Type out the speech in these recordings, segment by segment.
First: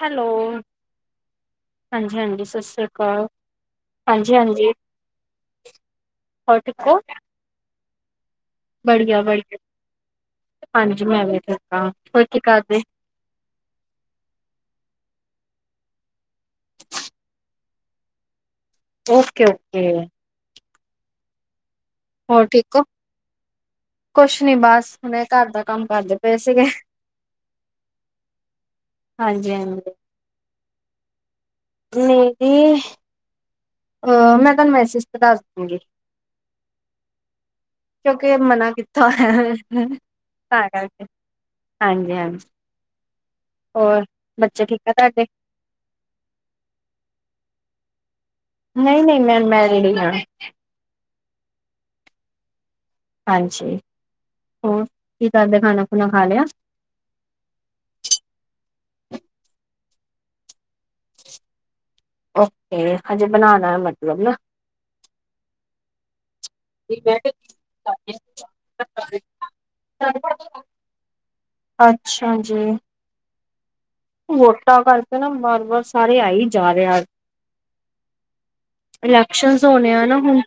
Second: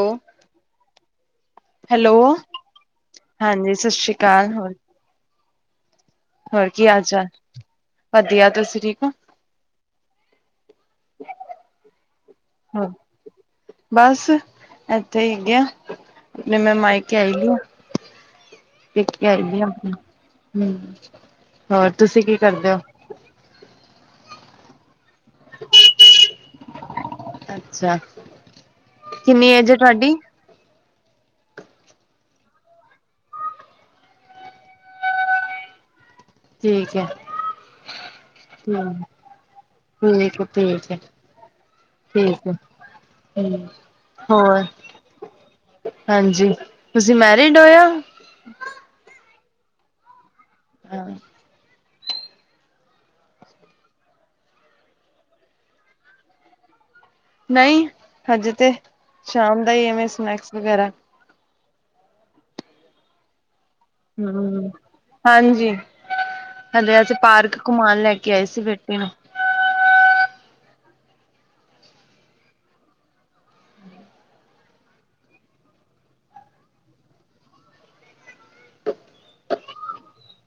Hello. Hello ਹਾਂਜੀ-ਹਾਂਜੀ ਸਸ ਸ੍ਰੀ ਅਕਾਲ, ਹਾਂਜੀ ਸਤਿ ਸ਼੍ਰੀ ਅਕਾਲ ਹਾਂਜੀ-ਹਾਂਜੀ। ਹੋਰ ਹੋਰ ਕੀ ਹਾਲ ਚਾਲ? ਵਧੀਆ ਤੁਸੀ ਬੜੀਆ-ਬੜੀਆ। ਹਾਂਜੀ ਮੈਂ ਵੀ ਠੀਕ ਆਂ। ਹੋਰ ਕੀ ਕਰਦੇ? ਹੋਰ ਬਸ ਏਥੇ ਹੀ ਹੈਗੇ ਆ ਤੇ ਮੈਂ ਮਾਈਕੇ ਆਈ ਹੋਈ ਆ। ਓਕੇ-ਓਕੇ। ਨਹੀਂ ਜੀ। ਹੋਰ ਤੁਸੀਂ ਹੋਰ ਠੀਕ ਹੋ, ਕੁਛ ਨਹੀਂ ਬਸ ਮੈਂ ਘਰ ਦਾ ਕੰਮ ਕਰਦੇ ਪਏ ਸੀਗੇ, ਅੱਛਾ ਕਿੰਨੀ ਏਜ ਹੈ ਹਾਂਜੀ-ਹਾਂਜੀ। ਤੁਹਾਡੀ ਮੇਰੀ ਅ ਮੈਂ ਤੁਹਾਨੂੰ ਮੈਸੇਜ ਤੇ ਦੱਸ ਦੂੰਗੀ। ਠੀਕ ਐ। ਕਿਉਂਕੇ ਮਨਾ ਕਿੱਤਾ ਹੋਇਆ, ਠੀਕ ਹੈ ਤਾਂ ਠੀਕ ਹੈ ਕਰਕੇ। ਠੀਕ ਹਾਂਜੀ-ਹਾਂਜੀ ਹੈ ਹੂੰ ਹੋਰ ਹੋਰ ਬੱਚੇ ਠੀਕ ਅ ਤੁਹਾਡੇ? ਹਾਂਜੀ ਤੁਸੀਂ ਮੈਰਿਡ ਹੋ ਯਾ ਨਹੀਂ-ਨਹੀਂ ਮੈਂ ਮੈਰੀਡ ਹੀ ਆਂ। ਹਾਂ। ਹਾਂਜੀ, ਹੋਰ ਕੀ ਕਰਦੇ ਖਾਣਾ ਖੁਣਾ ਖਾ ਲਿਆ? ਨਹੀਂ ਹਜੇ ਤੇ ਸ਼ਾਮ ਦਾ ਹੀ ਐਵੇਂ ਸਨੈਕਸ ਵਗੈਰਾ। ਓਕੇ ਹਜੇ ਬਣਾਉਣਾ ਐ ਮਨ। ਹ ਮ ਹਾਂਜੀ। ਹਲੇ ਅੱਜ ਪਾਰਕ ਕੁਮਾਣ ਲੈ ਕੇ ਆਏ ਸੀ ਬੇਟੇ ਨੂੰ। ਅੱਛਾ ਜੀ। ਵੋਟਾਂ ਕਰਕੇ ਨਾ ਬਾਰ-ਬਾਰ ਸਾਰੇ ਆਈ ਜਾ ਰਹੇ ਅੱਜ। ਇਲੈਕਸ਼ਨਸ ਹੋਣੇ ਆ ਨਾ ਹੁਣ।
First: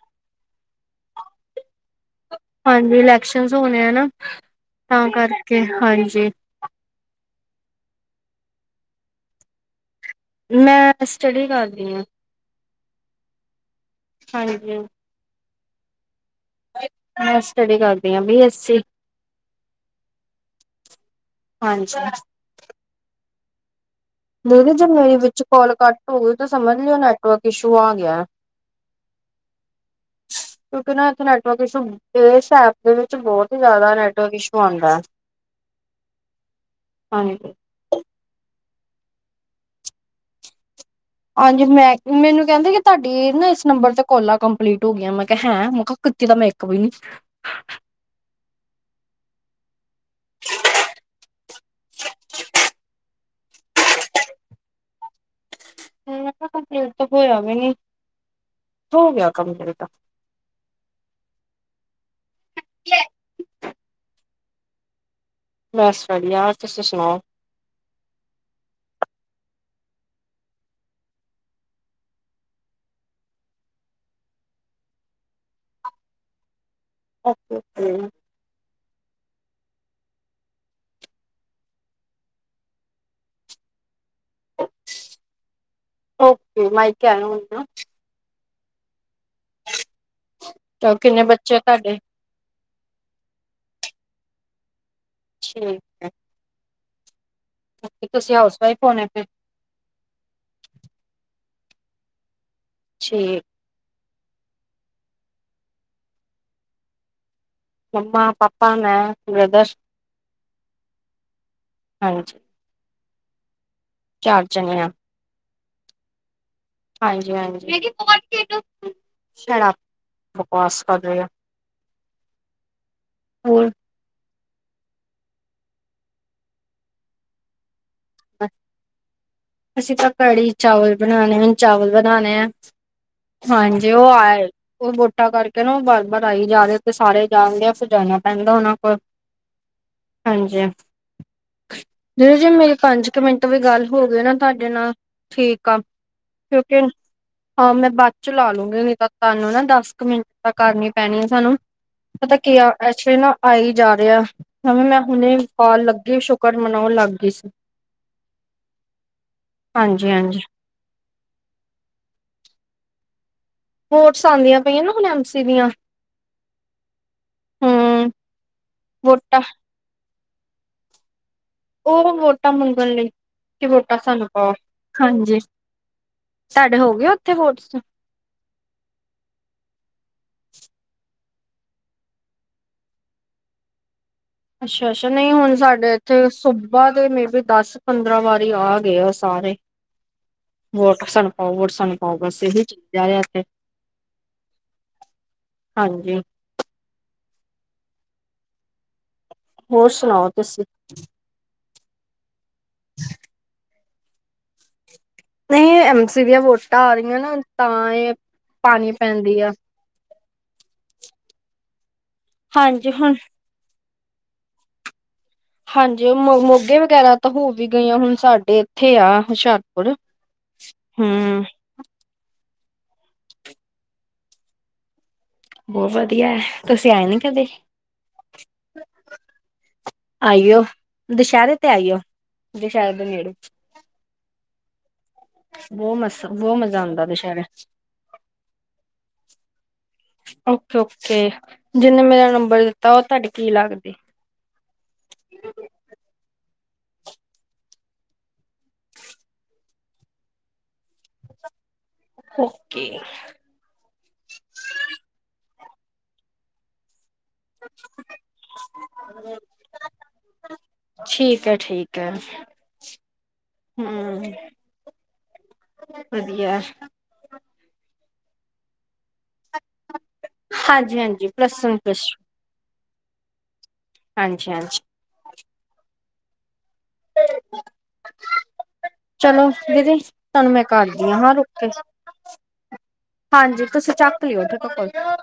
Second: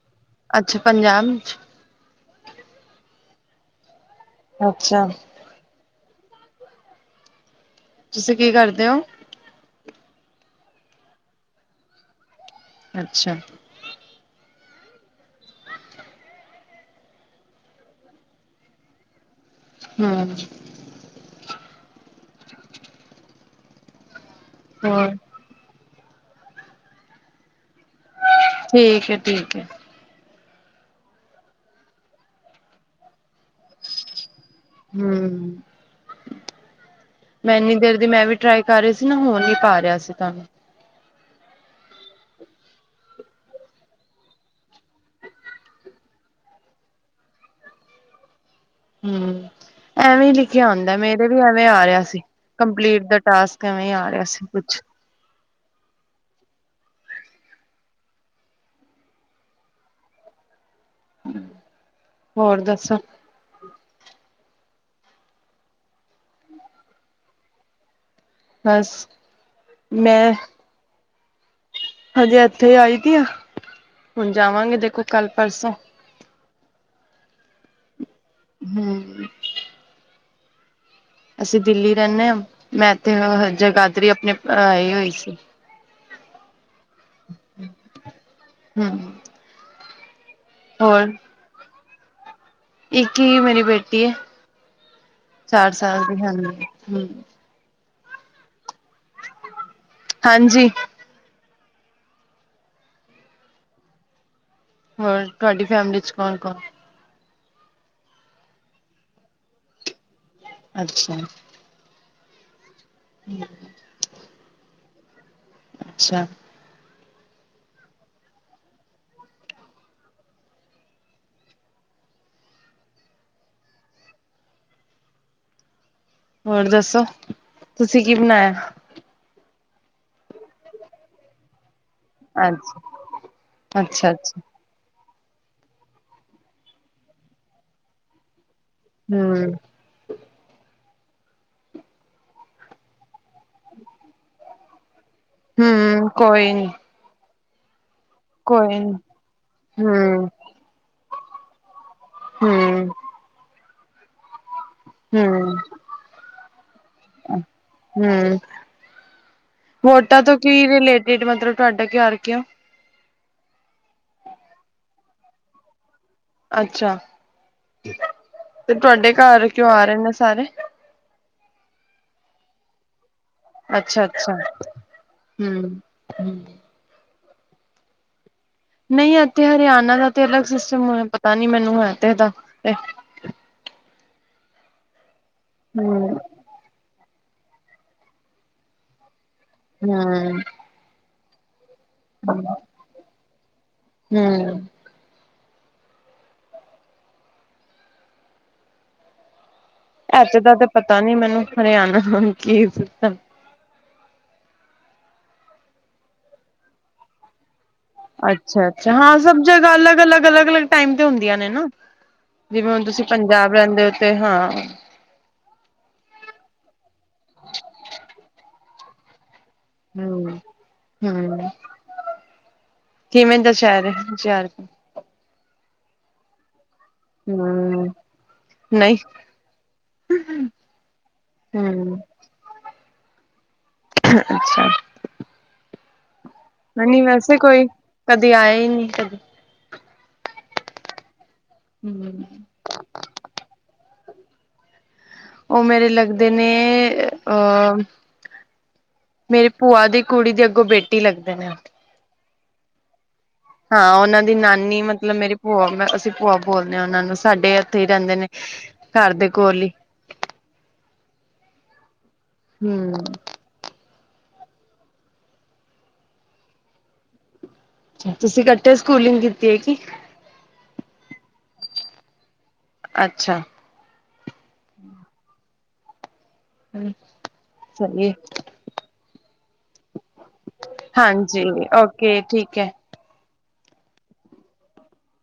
ਅੱਛਾ ਪੰਜਾਬ ਚ। ਹਾਂਜੀ, ਇਲੈਕਸ਼ਨ ਹੋਣੇ ਆ ਨਾ ਅੱਛਾ ਤਾਂ ਕਰਕੇ, ਹਾਂਜੀ। ਤੁਸੀਂ ਕੀ ਕਰਦੇ ਹੋ। ਮੈਂ ਤੇ ਸਟੱਡੀ ਕਰਦੀ ਆਂ। ਅੱਛਾ। ਹਾਂਜੀ। ਮੈਂ ਸਟਡੀ ਕਰਦੀ ਆਂ ਬੀ ਐੱਸ ਸੀ। ਹ ਮ। ਹਾਂਜੀ। ਦਿਦੀ ਜੇ ਹੋਰ ਮੇਰੀ ਵਿੱਚ ਕਾਲ ਕੱਟ ਹੋ ਗਈ ਤਾਂ ਸਮਝ ਲਿਓ ਨੈਟਵਰਕ ਇਸ਼ੂ ਆ ਗਿਆ ਹੈ। ਠੀਕ ਏ-ਠੀਕ ਏ। ਕਿਉਂਕਿ ਨਾ ਇੱਥੇ ਨੈਟਵਰਕ ਇਸ਼ੂ ਇਸ ਐਪ ਦੇ ਵਿੱਚ ਬਹੁਤ ਹੀ ਜ਼ਿਆਦਾ ਨੈਟਵਰਕ ਇਸ਼ੂ ਆਉਂਦਾ ਹੈ। ਹਮ, ਹਾਂਜੀ ਮੈਂ ਏਨੀ ਦੇਰ ਦੀ ਮੈਂ ਵੀ ਟਰਾਈ ਕਰ ਰਹੀ ਸੀ ਨਾ ਹੋ ਨੀ ਪਾ ਰਿਹਾ ਸੀ ਤੁਹਾਨੂੰ। ਹਾਂਜੀ ਮੈਂ ਮੈਨੂੰ ਕਹਿੰਦਾ ਕਿ ਤੁਹਾਡੀ ਨਾ ਇਸ ਨੰਬਰ ਤੇ ਕੋਲਾ ਕੰਪਲੀਟ ਹੋ ਗਈਆਂ ਮੈਂ ਕਿਹਾ ਹੈਂ ਮੈਂ ਕਹਾ ਕਿੱਤੀ ਤਾ ਮੈ ਇਕ ਵੀ ਨੀ ਹਮ, ਐਵੇਂ ਹੀ ਲਿਖਿਆ ਅੰਦਾ ਮੇਰੇ ਵੀ ਐਵੇਂ ਆ ਰਿਹਾ ਸੀ ਕੰਪਲੀਟ ਦਾ ਟਾਸਕ ਇਵੇਂ ਆ ਰਿਹਾ ਸੀ ਕੁਚ ਮੈ ਕਿਆ ਕੰਪਲੀਟ ਤਾਂ ਹੋਇਆ ਵੀ ਨੀ, ਹੋ ਗਿਆ ਕੰਪਲੀਟ। ਹੋਰ ਦੱਸੋ? ਬਸ ਵਧੀਆ ਤੁਸੀਂ ਸੁਣਾਓ? ਬਸ ਮੈਂ ਹਜੇ ਇੱਥੇ ਆਈ ਤੀ ਆਂ ਹੁਣ ਜਾਵਾਂਗੇ ਦੇਖੋ ਕੱਲ ਪਰਸੋਂ ਓਕੇ-ਓਕੇ। ਹੂੰ। ਅਸੀ ਦਿੱਲੀ ਰੈਂਨੇ ਆਂ। ਮੈਂ ਇੱਥੇ ਹ ਹ ਜਗਾਧਰੀ ਆਪਣੇ ਪ ਆਈ ਹੋਈ ਸੀ। ਓਕੇ, ਮਾਈਕੇ ਆਏ ਹੋਈ ਆਂ। ਹੂੰ। ਤੇ ਹੋਰ ਕਿੰਨੇ ਬੱਚੇ ਆ ਤੁਆਡੇ? ਇੱਕ ਹੀ ਮੇਰੀ ਬੇਟੀ ਐ ਚਾਰ ਠੀਕ ਸਾਲ ਦੀ, ਹਾਂਜੀ। ਹੂੰ। [unintelligible] ਤੇ ਤੁਸੀ ਹਾਊਸ ਵਈਫ ਹੋਣੇ ਨੇ। ਹਾਂਜੀ। ਛੇ ਹੋਰ ਤੁਆਡੀ ਫੈਮਲੀ 'ਚ ਕੋਣ-ਕੋਣ? ਮੰਮਾ, ਪਾਪਾ, ਮੈਂ, ਬ੍ਰਦਰ ਅੱਛਾ। ਹਾਂਜੀ। [unintelligible] ਚਾਰ ਜਾਣੇ ਆ। ਅੱਛਾ। ਹਾਂਜੀ-ਹਾਂਜੀ, ਸ਼ੈਟਪ ਬਕਵਾਸ ਕਰ ਰੇਐ। ਹੋਰ ਹੋਰ ਦੱਸੋ ਤੁਸੀ ਕੀ ਬਣਾਏਐ? ਅਸੀਂ ਤਾਂ ਕੜੀ ਚਾਵਲ ਬਣਾਣੇ ਹਨ। ਚਾਵਲ ਬਣਾਣੇ ਐ। ਅੱਜ ਹਾਂਜੀ ਓ ਅੱਛਾ ਅੱਛਾ ਆਏ ਔਰ ਵੋਟਾ ਕਰਕੇ ਨਾ ਓ ਬਾਰ-ਬਾਰ ਆਈ ਜਾ ਰੇ ਤੇ ਸਾਰੇ ਜਾਣਦੇ ਆ ਫਿਰ ਜਾਣਾ ਪੈਂਦਾ ਓਨਾਂ ਕੋਲ। ਹੂੰ। ਹਾਂਜੀ। ਜਿਵੇਂ-ਜਿਵੇਂ ਮੇਰੇ ਪੰਜ ਕ ਮਿੰਟ ਵੀ ਗੱਲ ਹੋਗੇ ਨਾ ਤਾਡੇ ਨਾ। ਠੀਕ ਆ ਹਮ ਕੋਈ ਨੀ ਕਿਉਂਕਿ ਹਾਂ ਮੈਂ ਬਾਦ ਚੋ ਲਾ ਕੋਈ ਲੂੰਗੀ ਨੀ ਨਈ ਤਾਂ ਤਾਨੂੰ ਨਾ ਦੱਸ ਕ ਮਿੰਟ ਹਮ ਤਾਂ ਕਰਨੀ ਪੈਣੀ ਐ ਸਾਨੂੰ। ਪਤੈ ਕੀ ਆ ਹਮ ਐਚੁਲੀ ਨਾ ਆਈ ਜਾ ਰਿਆ। ਹੂਨ ਮੈਂ ਹੁਣੇ ਹਮ ਪਾਨ ਲੱਗੀ ਸ਼ੁਕਰ ਮਨਾਉਣ ਲੱਗ ਗੀ ਸੀ। ਹੂੰ, ਹਾਂਜੀ ਵੋਟਾਂ ਤੋਂ ਹਾਂਜੀ ਕੀ ਰਿਲੇਟਿਡ ਮਤਲਬ ਤੁਆਡੇ ਘਾਰ ਕਿਉਂ? ਵੋਟਸ ਆਂਦੀਆਂ ਪਈਆਂ ਨਾ ਹੁਣ ਐਮ ਸੀ ਦੀਆਂ। ਅੱਛਾ ਹਮ ਤੇ ਤੁਆਡੇ ਵੋਟਾਂ ਘਾਰ ਕਿਉਂ ਆ ਰੇ ਨੇ ਸਾਰੇ? ਓ ਨਾ ਵੋਟਾਂ ਮੰਗਣ ਲਈ ਕਿ ਵੋਟਾਂ ਅੱਛਾ ਸਾਨੂੰ ਅੱਛਾ ਪਾਓ, ਹਾਂਜੀ। ਹਮ ਸਾ ਡੇ ਹੋ ਗਏ ਓਥੇ ਫੋਰਟਸ? ਨਈ ਏੱਥੇ ਹਰਯਾਣਾ ਦਾ ਤੇ ਅਲੱਗ ਸਿਸਟਮ ਹੋਨੈ, ਪਤਾ ਨੀ ਮੈਨੂੰ ਐਤੇ ਦਾ ਤੇ। ਅੱਸ਼ਾ-ਅੱਸ਼ਾ ਨਈ ਹੁਨ ਸਾਡੇ ਹਮ ਏੱਥੋਂ ਸਬ ਯਾ ਤੇ ਮੇਬੀ ਦਸ ਪੰਦਰਾਂ ਵਾਰੀ ਆ ਗੇ ਆ ਸਾਰੇ। ਹੂੰ। ਵੋਟ ਸਾਨੂ ਪਾਓ, ਵੋਟ ਸਾਨ ਪਾਓ ਬਸ ਏਹੋ ਈ ਚੀਜਾ ਐ ਐੱਥੇ। ਹੂੰ। ਹਾਂਜੀ। ਹੋਰ ਸੁਣਾਓ ਐੱਥੇ ਦਾ ਤੁਸੀਂ? ਤੇ ਪਤਾ ਨੀ ਮੈਨੂੰ ਹਰੇਆਣਾ ਹੁਣ ਕੀ ਸਿਸਟਮ ਨਹੀਂ ਐਮ ਸੀ ਦੀਆਂ ਵੋਟਾਂ ਆ ਰਈਆਂ ਨੇ ਤਾਂ ਏ ਅੱਛਾ-ਅੱਛਾ ਹਾਂ ਸਭ ਜਗਾ ਅਲੱਗ-ਅਲੱਗ, ਅਲੱਗ-ਅਲੱਗ ਟਾਈਮ ਤੇ ਹੁੰਦੀਆਂ ਨੇ ਨਾ। ਜਿਵੇਂ ਹੁਣ ਤੁਸੀ ਪੰਜਾਬ ਰੈਂਦੇ ਓ ਤੇ ਹਾਂ ਹਾਂਜੀ ਮ ਮੋਗੇ ਵਗੈਰਾ ਤਾਂ ਹੋ ਵੀ ਗਈਆਂ ਹੁਣ ਸਾਡੇ ਇੱਥੇ ਆ ਹੋਸ਼ਿਆਰ ਅਰੇ ਹਮ ਹੂੰ। ਹਮ ਕਿਵੇਂ ਦਾ ਸਹਿਰ ਹੈ ਹੋਸ਼ਿਆਰਪੁਰ? ਬਹੁਤ ਵਧੀਆ ਹੈ, ਤੁਸੀਂ ਆਏ ਨੀ ਕਦੇ? ਹਮ ਨਹੀਂ ਆਈਓ, ਦੁਸਹਿਰੇ ਤੇ ਹਮ ਆਈਓ, ਦੁਸਹਿਰੇ ਦੇ ਨੇੜੇ। ਅੱਛਾ। ਬਹੁਤ ਮਸ ਬਹੁਤ ਮਜ਼ਾ ਨਹੀਂ ਆਉਂਦਾ ਵੈਸੇ ਦੁਸ਼ਹਿਰਾ। ਕੋਈ ਕਦੇ ਆਏ ਨਹੀਂ ਕਦੀ। ਓਕੇ- ਓਕੇ ਜਿਹਨੇ ਹਮ ਮੇਰਾ ਨੰਬਰ ਦਿੱਤਾ, ਉਹ ਤੁਹਾਡੀੇ ਕੀ ਲੱਗਦੇ? ਉਹ ਮੇਰੇ ਲੱਗਦੇ ਨੇ, ਅਹ ਮੇਰੇ ਭੂਆ ਦੀ ਕੁੜੀ ਦੀ ਅੱਗੋਂ ਬੇਟੀ ਲੱਗਦੇ ਨੇ। ਓਕੇ। ਹਾਂ ਉਹਨਾਂ ਦੀ ਨਾਨੀ ਮਤਲਬ ਮੇਰੀ ਭੂਆ ਅਸੀਂ ਭੂਆ ਬੋਲਦੇ ਹਾਂ ਉਹਨਾਂ ਨੂੰ। ਸਾਡੇ ਇੱਥੇ ਹੀ ਰਹਿੰਦੇ ਨੇ, ਘਰ ਦੇ ਕੋਲ ਹੀ। ਠੀਕ ਹੈ- ਠੀਕ ਹੈ। ਹੂੰ। ਹੂੰ ਵਧੀਆ ਐ। ਅਛਾ ਤੁਸੀਂ ਇਕੱਠੇ ਸਕੂਲਿੰਗ ਕੀਤੀ ਹੋਈ ਕੀ? ਹਾਂਜੀ- ਹਾਂਜੀ ਪ੍ਰਸਨ ਅੱਛਾ। ਹਾਂਜੀ- ਹਾਂਜੀ। ਸਹੀਏ। ਚਲੋ ਦੀਦੀ, ਤੁਹਾਨੂੰ ਮੈਂ ਕਰਦੀ ਆ, ਹਾਂ ਹਾਂਜੀ ਰੁਕ ਕੇ। ਓਕੇ ਠੀਕ ਹੈ ਹਾਂਜੀ ਤੁਸੀਂ ਚੱਕ ਲਿਓ ਠੀਕ ਹੈ ਫੇਰ।